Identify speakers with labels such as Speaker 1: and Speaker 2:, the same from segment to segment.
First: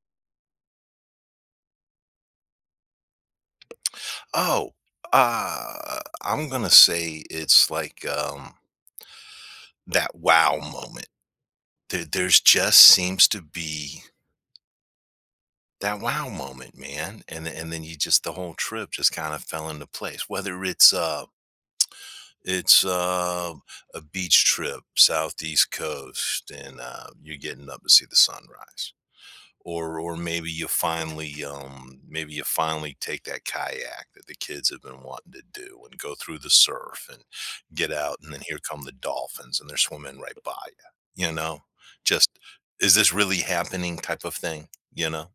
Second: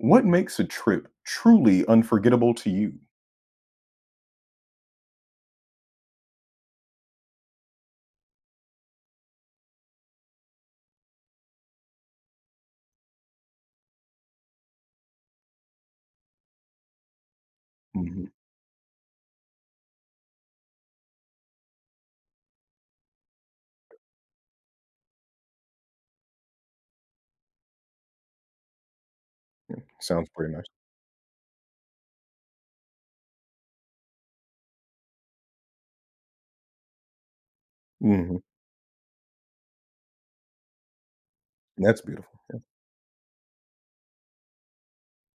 Speaker 1: What makes a trip truly unforgettable to you?
Speaker 2: Oh, I'm gonna say it's like that wow moment. There, there's just seems to be that wow moment, man, and then you just
Speaker 1: Mhm.
Speaker 2: the whole trip just kind of fell into place. Whether it's a beach trip, southeast coast, and you're getting up to see the sunrise. Or
Speaker 1: Sounds
Speaker 2: maybe
Speaker 1: pretty nice.
Speaker 2: you finally take that kayak that the kids have been wanting to do and go through the surf and get out, and then
Speaker 1: Mhm.
Speaker 2: here come the dolphins and they're swimming right by you, you know.
Speaker 1: That's
Speaker 2: Just,
Speaker 1: beautiful. Yeah,
Speaker 2: is this really happening type of thing, you know?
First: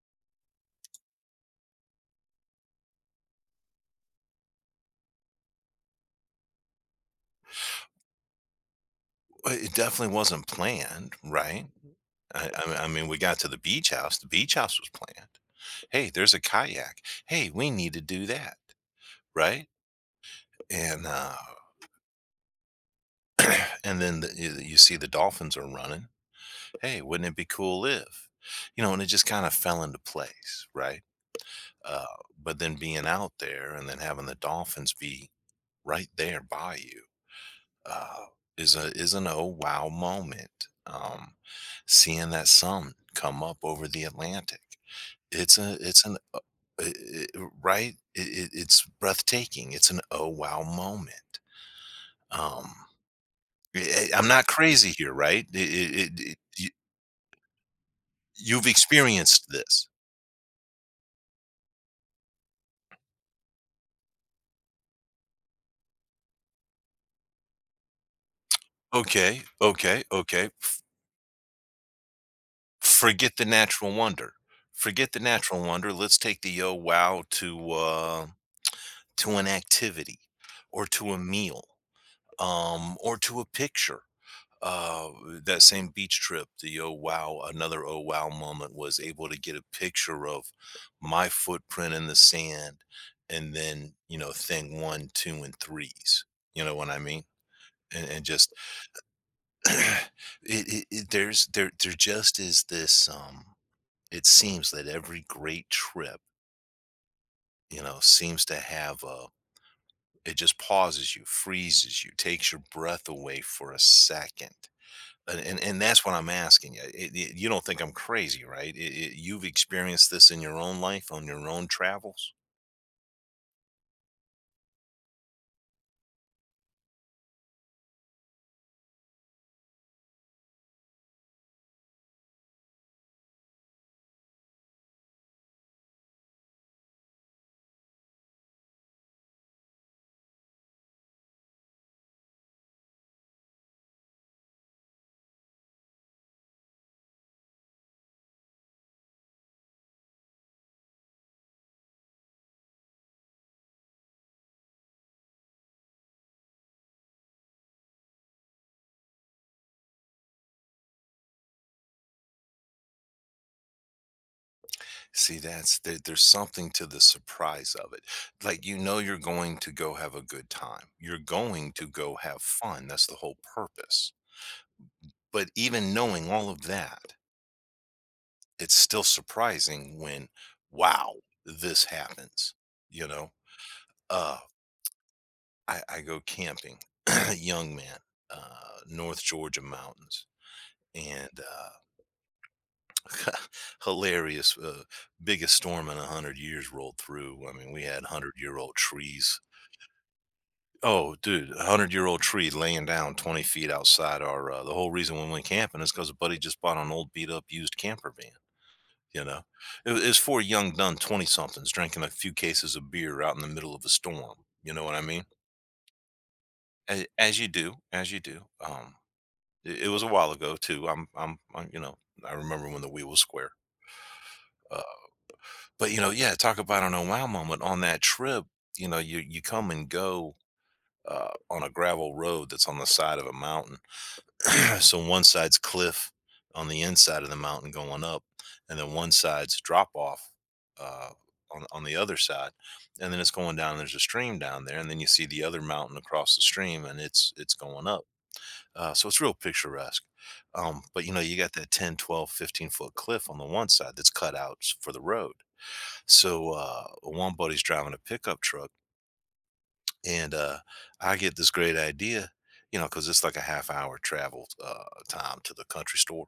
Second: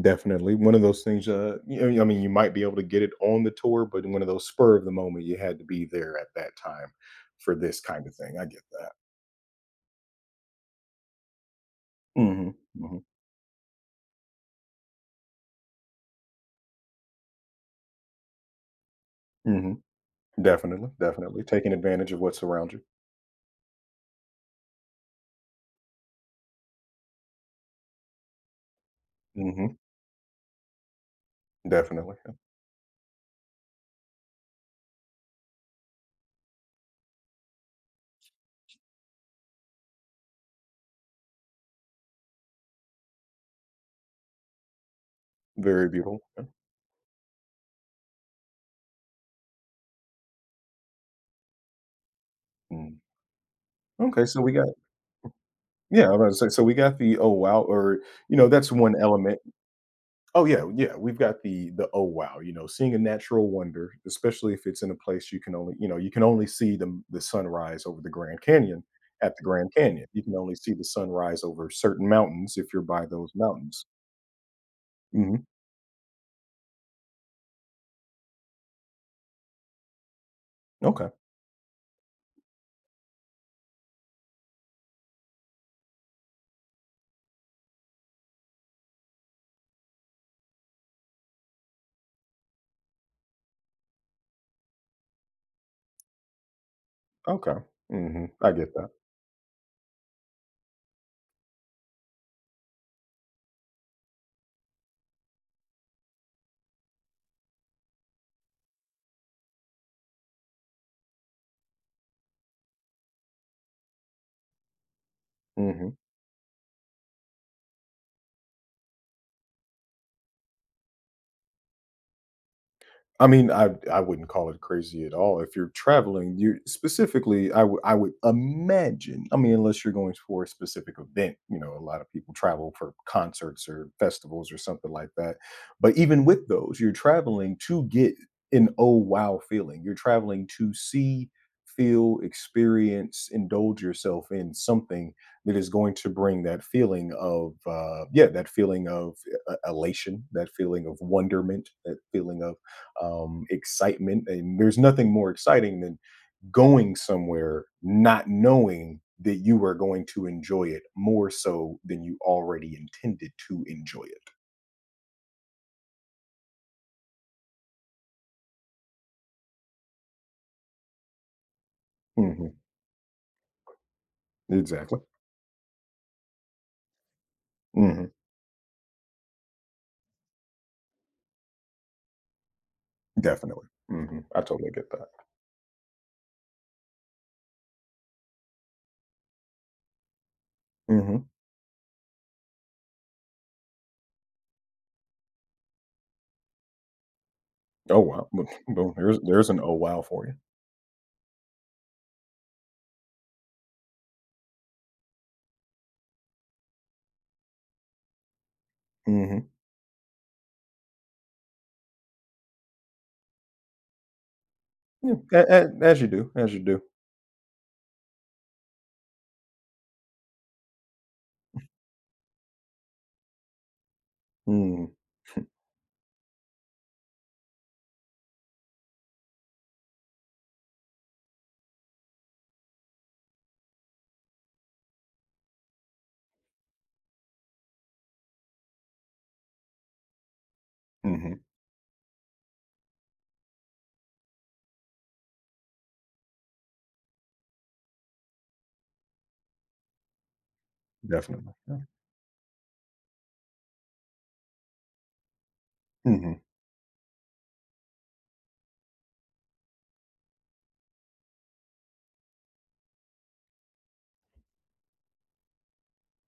Speaker 1: definitely. One of those things, you know, I mean, you might be able to get it on the tour, but one of those spur of the moment, you had to be there at that time for this kind of thing. I get that.
Speaker 2: Well, it definitely wasn't planned, right? I,
Speaker 1: Mhm,
Speaker 2: I mean- I
Speaker 1: mhm,
Speaker 2: mean, we got to the beach house. The beach house was planned. Hey, there's a kayak. Hey, we need to do that, right?
Speaker 1: mhm. Definitely,
Speaker 2: And
Speaker 1: definitely. Taking advantage of what's around you.
Speaker 2: and then you, you see the dolphins are running, hey, wouldn't it be cool if? You know, and it just kind of
Speaker 1: Mhm.
Speaker 2: fell into place, right? Uh,
Speaker 1: Definitely. Yeah.
Speaker 2: but then being out there and then having the dolphins be right there by you uh, is a is an oh wow moment. Seeing that sun come up over the Atlantic, it's a
Speaker 1: Very
Speaker 2: it's an
Speaker 1: beautiful. Yeah.
Speaker 2: I- I- right. It's breathtaking. It's an oh wow moment. Um,
Speaker 1: Mm.
Speaker 2: I
Speaker 1: Okay,
Speaker 2: am
Speaker 1: so
Speaker 2: not
Speaker 1: we got
Speaker 2: crazy here, right?
Speaker 1: yeah, I was about to say, so we got the, "Oh, wow," or, you know,
Speaker 2: You've
Speaker 1: that's one element.
Speaker 2: experienced this.
Speaker 1: Oh yeah, yeah. We've got the oh wow, you know, seeing a natural wonder, especially if it's in a place you can only, you know, you can only see the sunrise over the Grand Canyon at
Speaker 2: Okay,
Speaker 1: the Grand
Speaker 2: okay,
Speaker 1: Canyon. You can
Speaker 2: okay.
Speaker 1: only see
Speaker 2: F
Speaker 1: the sunrise over certain mountains if you're by those
Speaker 2: forget the
Speaker 1: mountains.
Speaker 2: natural wonder. Forget the
Speaker 1: Hmm.
Speaker 2: natural wonder, let's take the, wow to an activity or
Speaker 1: Okay,
Speaker 2: to a meal, or to a picture. Uh, that same beach trip, the, "Oh, wow," another "Oh, wow" moment was able to get a picture of my footprint in the sand, and then, you know, thing 1, 2, and 3s. You know what I mean?
Speaker 1: okay.
Speaker 2: And
Speaker 1: Hmm, I
Speaker 2: just
Speaker 1: get that.
Speaker 2: it, it there's there there just is this it seems that every great trip, you know, seems to have a, it just pauses you, freezes you, takes your breath away for a second. And
Speaker 1: Hmm.
Speaker 2: that's what I'm asking you. You don't think I'm crazy, right? You've experienced this in your own life on your own travels.
Speaker 1: I mean, I wouldn't call it crazy at all. If you're traveling, you specifically, I would imagine. I mean, unless you're going for a specific event, you know, a lot of people travel for concerts or festivals or something like that. But even with those, you're traveling to get an oh wow feeling. You're traveling to see, feel, experience, indulge yourself in something that is going to bring that feeling of yeah, that feeling of elation, that feeling of wonderment, that feeling of excitement. And there's nothing more exciting than going somewhere not knowing that you are going to enjoy it more so than you already intended to enjoy it.
Speaker 2: See, that's there, there's something to the surprise of it. Like, you know, you're going to go have a good time, you're going to go have
Speaker 1: Hmm.
Speaker 2: fun, that's the whole purpose.
Speaker 1: Exactly.
Speaker 2: But even knowing all of that,
Speaker 1: Hmm.
Speaker 2: it's still surprising when, wow, this happens. You know,
Speaker 1: Definitely. Hmm,
Speaker 2: uh,
Speaker 1: I totally get that.
Speaker 2: I go camping, young man, North Georgia mountains,
Speaker 1: Hmm.
Speaker 2: and hilarious, biggest storm in a 100 years rolled through. I mean, we
Speaker 1: Oh
Speaker 2: had
Speaker 1: wow.
Speaker 2: hundred
Speaker 1: Boom.
Speaker 2: year old
Speaker 1: Boom.
Speaker 2: trees.
Speaker 1: There's an oh wow for you.
Speaker 2: Oh, dude, a 100 year old tree laying down 20 feet outside our. The whole reason we went camping is because a buddy just bought an old beat up used camper van. You know,
Speaker 1: Hmm.
Speaker 2: it was four young done 20 somethings drinking a few cases of beer out in the middle of a storm. You know what I
Speaker 1: Yeah,
Speaker 2: mean?
Speaker 1: as you do, as you do.
Speaker 2: As you do, as you do. It, it was a while ago too. You know, I remember when the wheel was square. Uh,
Speaker 1: Mm-hmm.
Speaker 2: but you know, yeah, talk about an oh wow moment on that trip. You know, you come and go on a gravel road that's on the side of a mountain, so one side's cliff on the inside of the mountain going up, and then one side's drop off, uh,
Speaker 1: Mm-hmm.
Speaker 2: on the other side, and then it's going down. There's a stream down there, and then you see the other mountain across the stream, and it's going up. So it's real picturesque. But you know, you got
Speaker 1: Definitely.
Speaker 2: that 10, 12, 15 foot cliff on the one side that's cut out s- for the road.
Speaker 1: Hmm.
Speaker 2: So one buddy's driving a pickup truck, and, I get this great idea, you know, because it's like a half hour travel, time to the country store.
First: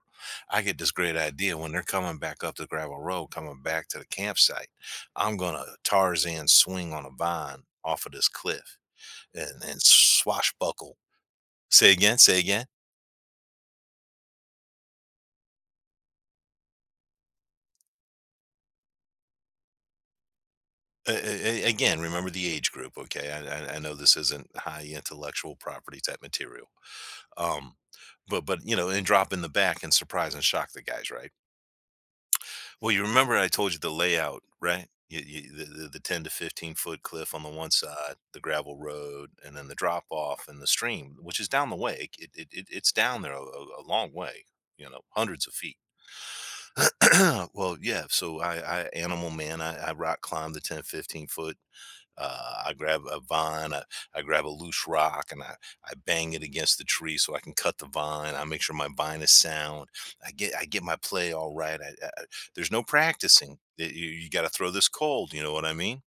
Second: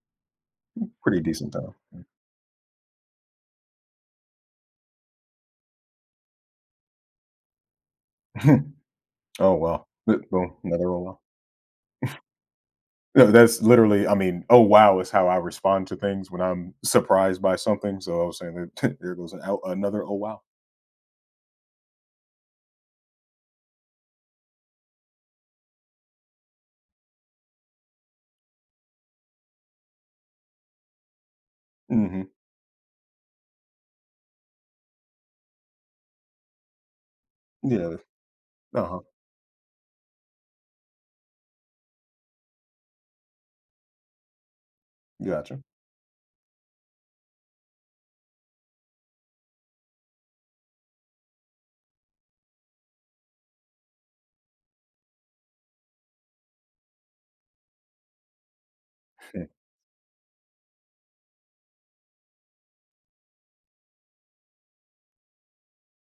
Speaker 2: I get this great
Speaker 1: Pretty decent
Speaker 2: idea when
Speaker 1: time.
Speaker 2: they're coming back up the gravel road, coming back to the campsite, I'm gonna Tarzan swing on a vine off of this cliff
Speaker 1: Oh
Speaker 2: and
Speaker 1: well. Boom. Another
Speaker 2: swashbuckle.
Speaker 1: oh wow.
Speaker 2: Say again, say again.
Speaker 1: No, that's literally, I mean, "Oh, wow," is how I respond to things when I'm surprised by something, so I was saying that there goes an out another, "Oh, wow."
Speaker 2: A again, remember the age group, okay? I know this isn't high intellectual property type material. Um, but you know, and drop in the back and surprise and shock the guys, right?
Speaker 1: Mhm.
Speaker 2: Well, you remember I told you the layout, right? The 10 to 15 foot cliff on the one
Speaker 1: Yeah.
Speaker 2: side, the gravel
Speaker 1: Uh-huh.
Speaker 2: road, and then the drop off and the stream, which is down the way. It's down there a long way, you know, hundreds of
Speaker 1: Gotcha.
Speaker 2: feet. Well, yeah. So I animal man, I rock climbed the 10, 15 foot, I grab a vine, I grab a loose rock, and I bang it against the tree so I can cut the vine. I make sure my vine is
Speaker 1: Hmm.
Speaker 2: sound. I get my play all right. There's no practicing. You got to throw this cold. You know what I mean?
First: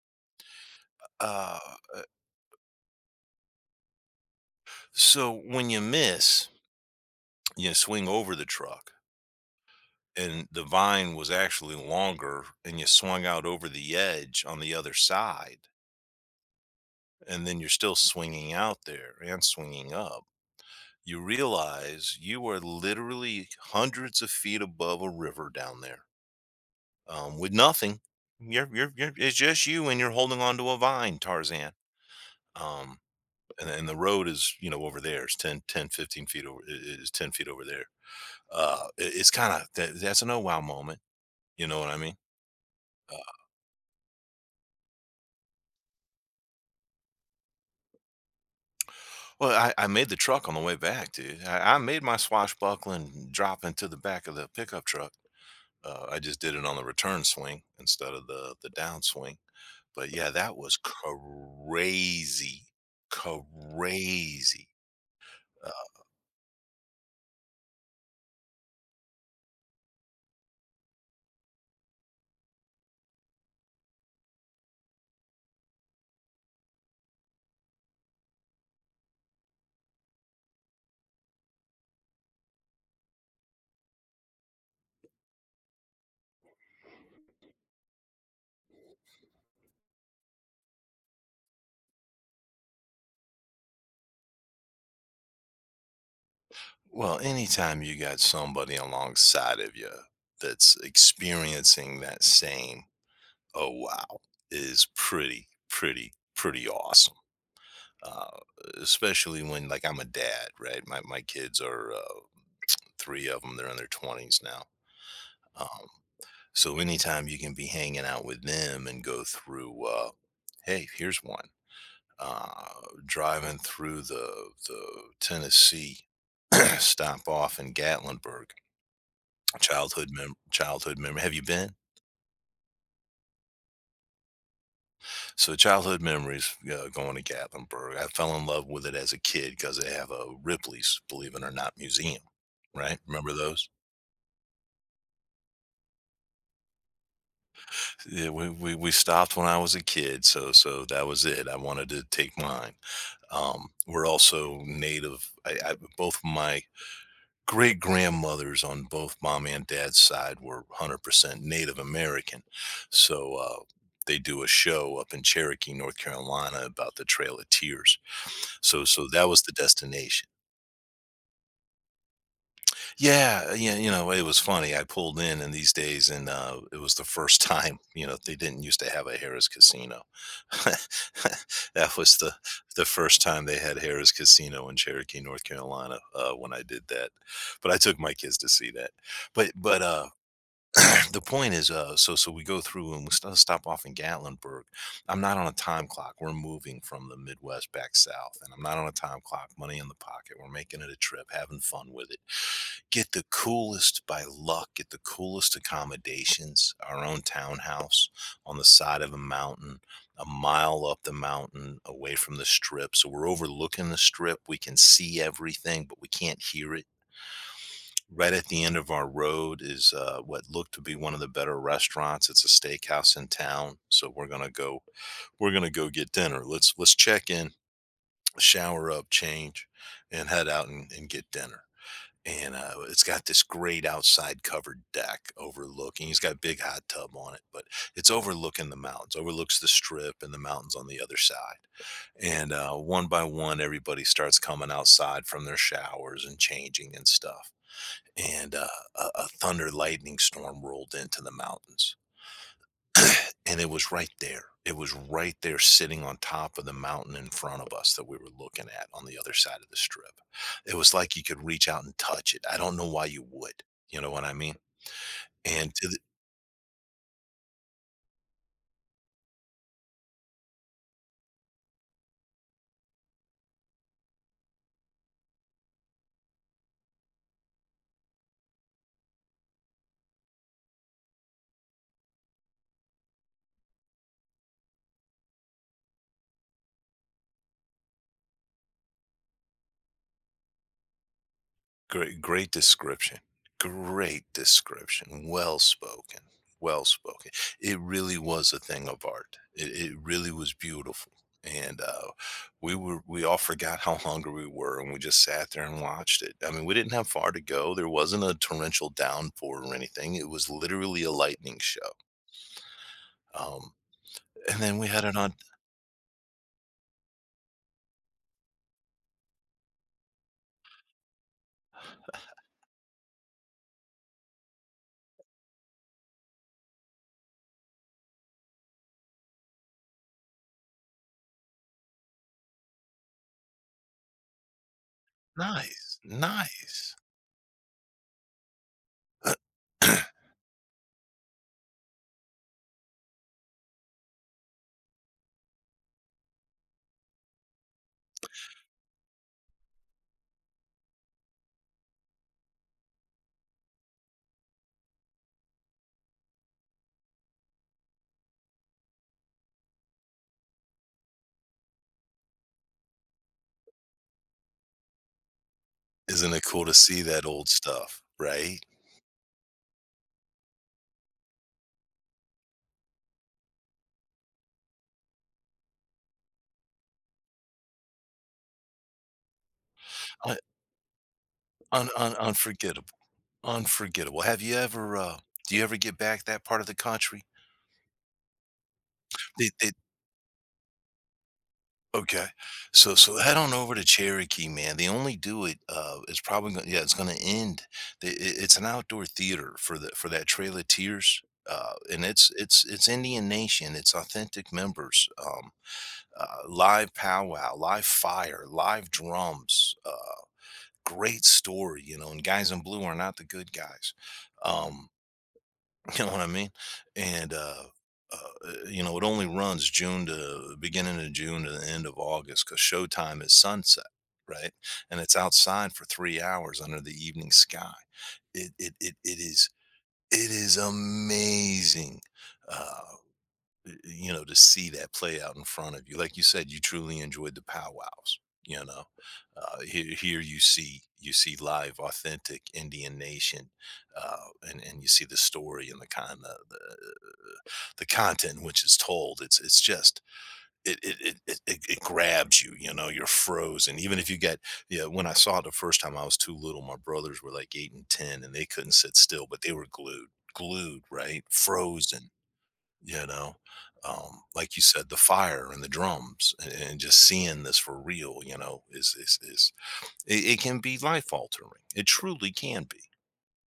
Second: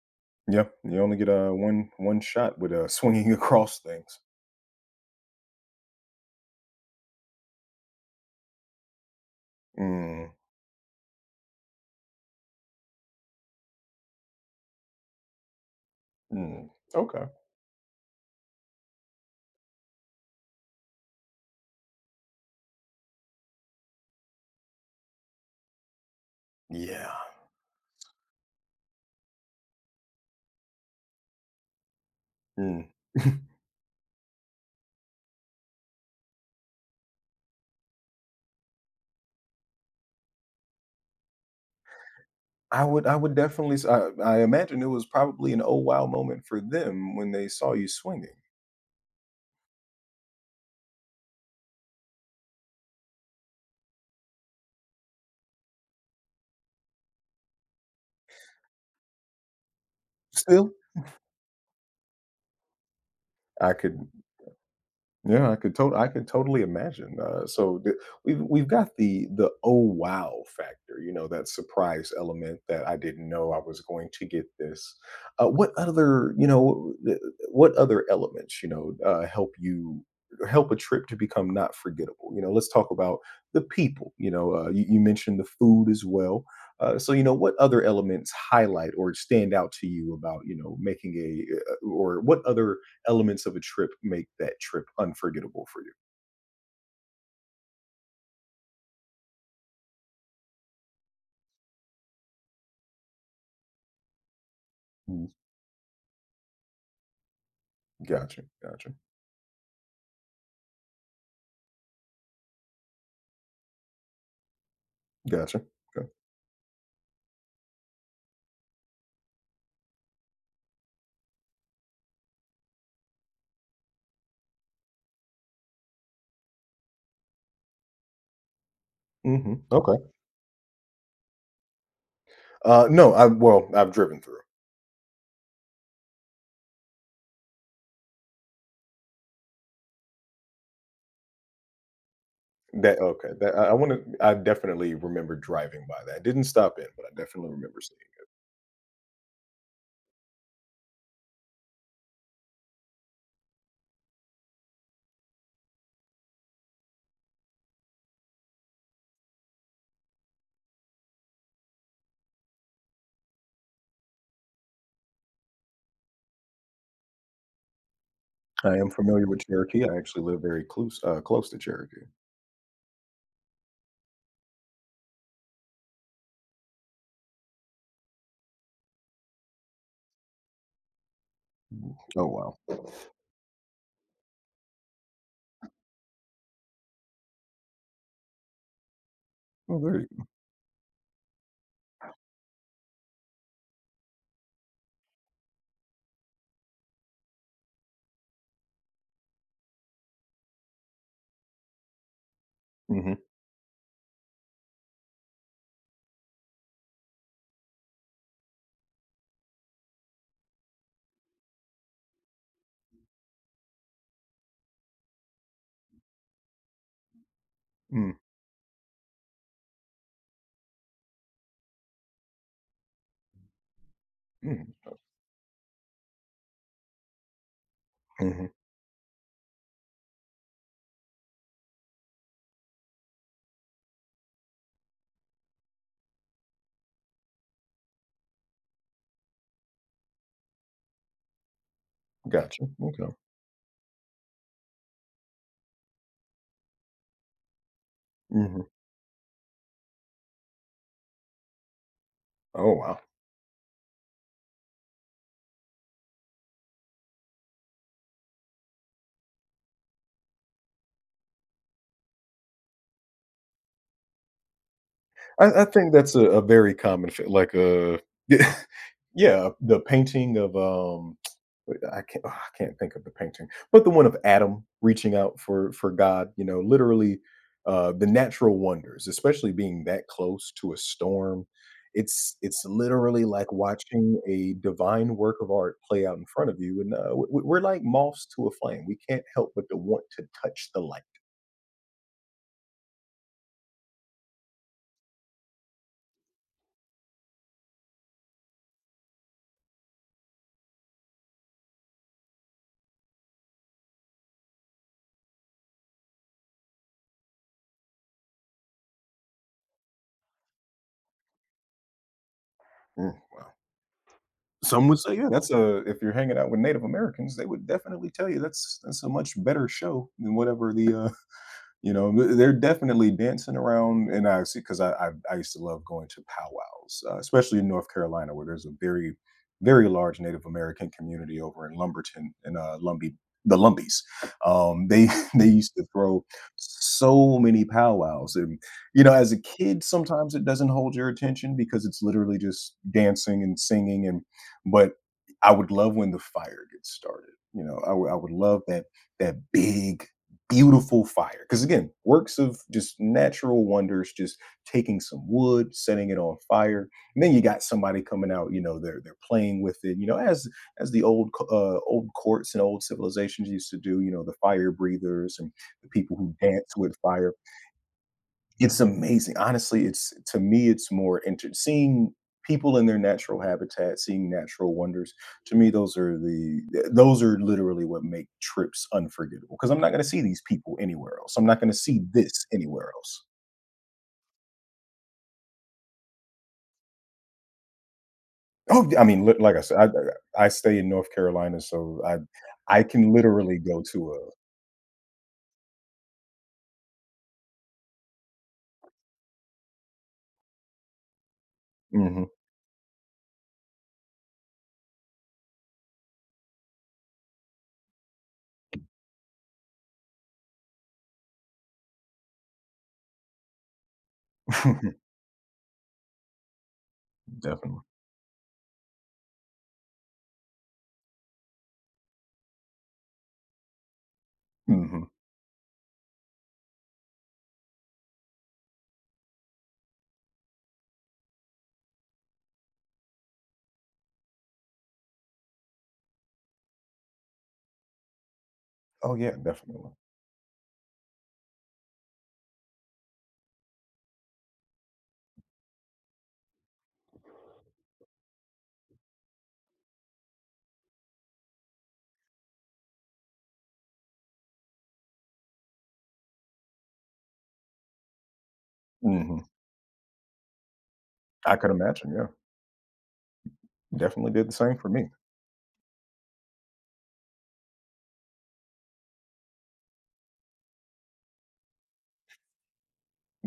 Speaker 1: Yeah, you only get, a
Speaker 2: Uh,
Speaker 1: one
Speaker 2: uh,
Speaker 1: one shot with, swinging across things.
Speaker 2: so when you miss, you swing over the truck,
Speaker 1: Mm,
Speaker 2: and the vine was actually longer, and you swung out over the edge on the other side,
Speaker 1: mm. Okay.
Speaker 2: and then you're still swinging out there and swinging up. You realize you are literally hundreds of feet above a river down there,
Speaker 1: Yeah.
Speaker 2: with nothing. You're, it's just you and you're holding on to a vine, Tarzan.
Speaker 1: Mm.
Speaker 2: Um, and, the road is, you know, over there. It's ten, 15 feet over, is 10 feet over there. It- it's kind of, that's an oh wow moment. You know what I mean? Uh,
Speaker 1: I would definitely s I imagine it was probably an "Oh, wow" moment for them when they saw you swinging.
Speaker 2: well, I made the truck on the way back, dude. I made my swashbuckling drop into the back of the pickup truck. I just did it on the return swing instead of the downswing. But yeah, that
Speaker 1: Still,
Speaker 2: was crazy,
Speaker 1: I could,
Speaker 2: crazy.
Speaker 1: yeah,
Speaker 2: Uh,
Speaker 1: I could totally imagine. So we've got the oh wow factor, you know, that surprise element that I didn't know I was going to get this. What other, you know, what other elements, you know, help you help a trip to become not forgettable? You know, let's talk about the people. You know, you mentioned the food as well. So you know, what other elements highlight or stand out to you about you know making a or what other elements of a trip make that trip unforgettable for you.
Speaker 2: Well, anytime you got somebody alongside of you that's experiencing that same oh, wow, is
Speaker 1: Mm.
Speaker 2: pretty, pretty, pretty awesome. Uh,
Speaker 1: Gotcha, gotcha,
Speaker 2: Especially when like I'm a dad, right? My kids are three of them. They're in their twenties now.
Speaker 1: gotcha.
Speaker 2: Um,
Speaker 1: Okay.
Speaker 2: so anytime you can be hanging out with them and go through, hey, here's one. Uh, Driving through the Tennessee, stop off in Gatlinburg.
Speaker 1: Mhm. Okay.
Speaker 2: Childhood memory. Have you been?
Speaker 1: No, I well, I've driven through.
Speaker 2: So childhood memories, going to Gatlinburg. I fell in love with it as a kid because they have a Ripley's, believe it or not, museum. Right?
Speaker 1: That, okay.
Speaker 2: Remember
Speaker 1: That
Speaker 2: those?
Speaker 1: I want to. I definitely remember driving by that. Didn't stop in, but I definitely remember seeing
Speaker 2: Yeah, we stopped when I was a kid, so so that was it. I wanted to take mine. We're also native. I both my great grandmothers on both mom and dad's side were 100% Native American, so they do a show up in Cherokee, North Carolina, about the Trail of Tears.
Speaker 1: it. I
Speaker 2: So
Speaker 1: am
Speaker 2: so
Speaker 1: familiar
Speaker 2: that was
Speaker 1: with
Speaker 2: the
Speaker 1: Cherokee. I actually
Speaker 2: destination.
Speaker 1: live very close, close to Cherokee.
Speaker 2: Yeah, yeah, you know, it was funny. I pulled in these days, and uh, it was the first time, you know, they didn't used to have a Harris Casino. That was
Speaker 1: Oh
Speaker 2: the
Speaker 1: wow.
Speaker 2: the first time they had Harris Casino in Cherokee, North Carolina, when I did that. But I took my kids to see that.
Speaker 1: Oh,
Speaker 2: But
Speaker 1: there you
Speaker 2: the point is, so so we go through and we stop off in Gatlinburg. I'm not on a time clock. We're moving from the Midwest back south, and I'm not on a time clock. Money in the pocket. We're making it a trip, having fun with it.
Speaker 1: go.
Speaker 2: Get
Speaker 1: Hmm.
Speaker 2: the coolest by luck, get the coolest accommodations, our own townhouse on the side of a mountain, a mile up the mountain away from the strip, so we're overlooking the strip, we can see everything, but we can't hear it. Right at the end of our road is, what looked to be one of the better restaurants, it's a steakhouse in town, so we're gonna go,
Speaker 1: Mm-hmm.
Speaker 2: get dinner, let's check in,
Speaker 1: Hmm.
Speaker 2: shower up, change, and head out, and get dinner. And it's got this great outside covered deck overlooking. He's got a big hot tub on it, but it's overlooking the mountains, overlooks the strip and the mountains on the other side. And
Speaker 1: Gotcha.
Speaker 2: one
Speaker 1: Okay.
Speaker 2: by one, everybody starts coming outside from their showers and changing and stuff. And
Speaker 1: Hmm.
Speaker 2: a thunder lightning storm rolled into the mountains.
Speaker 1: Oh wow.
Speaker 2: And it was right there. It was right there sitting on top of the mountain in front of us that we were looking at on the other side of the strip. It was like you could reach out and touch it. I don't know why you would. You know what I mean?
Speaker 1: I
Speaker 2: And to
Speaker 1: think
Speaker 2: the,
Speaker 1: that's a very common, like a yeah, the painting of wait, I can't think of the painting, but the one of Adam reaching out for God. You know, literally the natural wonders, especially being that close to a storm. It's literally like watching a divine work of art play out in front of you, and we're like moths to a flame. We can't help but to want to touch the light.
Speaker 2: great great description. Great description. Well spoken. Well spoken. It really was a thing of art. It really was beautiful. And we all forgot how hungry we were, and we just sat there and watched it. I mean, we didn't have far to go. There wasn't a torrential downpour or anything. It was literally a lightning show.
Speaker 1: Mm, wow.
Speaker 2: Um, and then we
Speaker 1: Some would
Speaker 2: had it
Speaker 1: say, yeah,
Speaker 2: on.
Speaker 1: that's a if you're hanging out with Native Americans, they would definitely tell you that's a much better show than whatever the, you know, they're definitely dancing around, and I see because I, I used to love going to powwows, especially in North Carolina, where there's a very very large Native American community over in Lumberton and Lumbee, the Lumbees. They they used to
Speaker 2: Nice,
Speaker 1: throw
Speaker 2: nice.
Speaker 1: so many powwows, and you know, as a kid, sometimes it doesn't hold your attention because it's literally just dancing and singing, and but I would love when the fire gets started. You know, I would love that that big beautiful fire. Because again, works of just natural wonders, just taking some wood, setting it on fire, and then you got somebody coming out. You know, they're playing with it. You know, as the old old courts and old civilizations used to do. You know, the fire breathers and the people
Speaker 2: Isn't
Speaker 1: who
Speaker 2: it cool
Speaker 1: dance
Speaker 2: to
Speaker 1: with
Speaker 2: see that
Speaker 1: fire,
Speaker 2: old stuff, right?
Speaker 1: it's amazing. Honestly, it's to me, it's more inter seeing people in their natural habitat, seeing natural wonders, to me, those are the th those are literally what make trips unforgettable. Because 'cause I'm not gonna see
Speaker 2: Un,
Speaker 1: these people anywhere else. I'm not gonna see this
Speaker 2: Unforgettable.
Speaker 1: anywhere else.
Speaker 2: Unforgettable. Have you ever, do you ever get back that part of the country?
Speaker 1: Oh, I mean, look,
Speaker 2: They
Speaker 1: like I
Speaker 2: they
Speaker 1: said, I stay in North Carolina, so I
Speaker 2: okay.
Speaker 1: I
Speaker 2: So
Speaker 1: can
Speaker 2: so head on
Speaker 1: literally
Speaker 2: over
Speaker 1: go
Speaker 2: to
Speaker 1: to
Speaker 2: Cherokee, man. They only do it, it's probably gonna, yeah, it's gonna end. The I It's an outdoor theater for the for that Trail of Tears,
Speaker 1: a
Speaker 2: and
Speaker 1: mhm.
Speaker 2: it's Indian Nation. It's authentic members, live powwow, live fire, live drums, great story, you know, and Guys in Blue are not the good guys. Um You know what I mean? And
Speaker 1: Definitely.
Speaker 2: you know, it only runs June to beginning of June to the end of August because showtime is sunset, right? And
Speaker 1: Mhm.
Speaker 2: it's outside for 3 hours under the evening sky. It it it, it is it is amazing. Uh, you know, to see that play out in front of you. Like you said, you truly enjoyed the powwows. You know,
Speaker 1: Oh, yeah, definitely.
Speaker 2: here you see live, authentic Indian nation, and you see the story and the kind of the content in which is told. It's just it grabs you. You know, you're frozen. Even if you get, yeah. When I saw it the first time, I was too little. My brothers were like 8 and 10, and they couldn't sit still, but
Speaker 1: Mhm.
Speaker 2: they were glued, glued, right,
Speaker 1: I could
Speaker 2: frozen.
Speaker 1: imagine, yeah.
Speaker 2: You know,
Speaker 1: Definitely did the
Speaker 2: like you
Speaker 1: same for
Speaker 2: said, the
Speaker 1: me.
Speaker 2: fire and the drums, and, just seeing this for real. You know, is it can be life altering. It truly can be.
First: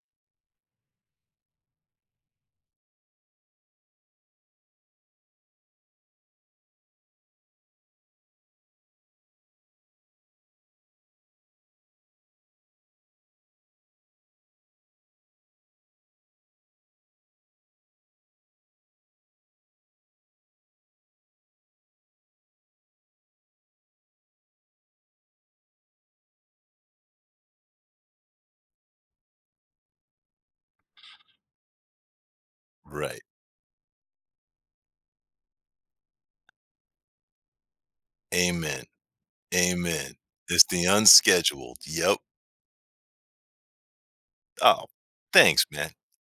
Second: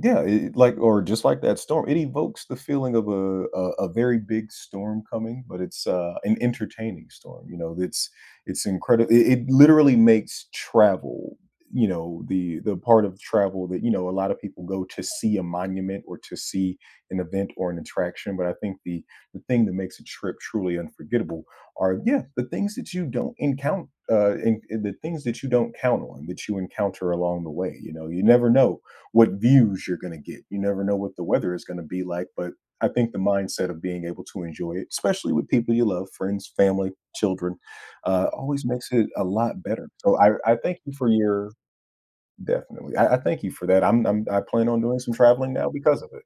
Speaker 1: Yeah, it, like or just like that storm, it evokes the feeling of a very big storm coming, but it's an entertaining storm. You know, it's incredible. It literally makes travel. You know, the part of travel that you know a lot of people go to see a monument or to see an event or an attraction. But I think the thing that makes a trip truly unforgettable are yeah the things that you don't encounter. And the things that you don't count on that you encounter along the way you know you never know what views you're going to get. You never know what the weather is going to be like, but I think the
Speaker 2: Right.
Speaker 1: mindset of being able to enjoy it, especially with people you love, friends, family, children, always
Speaker 2: Amen.
Speaker 1: makes it a lot better.
Speaker 2: Amen.
Speaker 1: So I
Speaker 2: It's
Speaker 1: thank
Speaker 2: the
Speaker 1: you for your
Speaker 2: unscheduled. Yep.
Speaker 1: definitely. I thank you for that. I'm I plan on
Speaker 2: Oh,
Speaker 1: doing some traveling
Speaker 2: thanks,
Speaker 1: now
Speaker 2: man.
Speaker 1: because of it.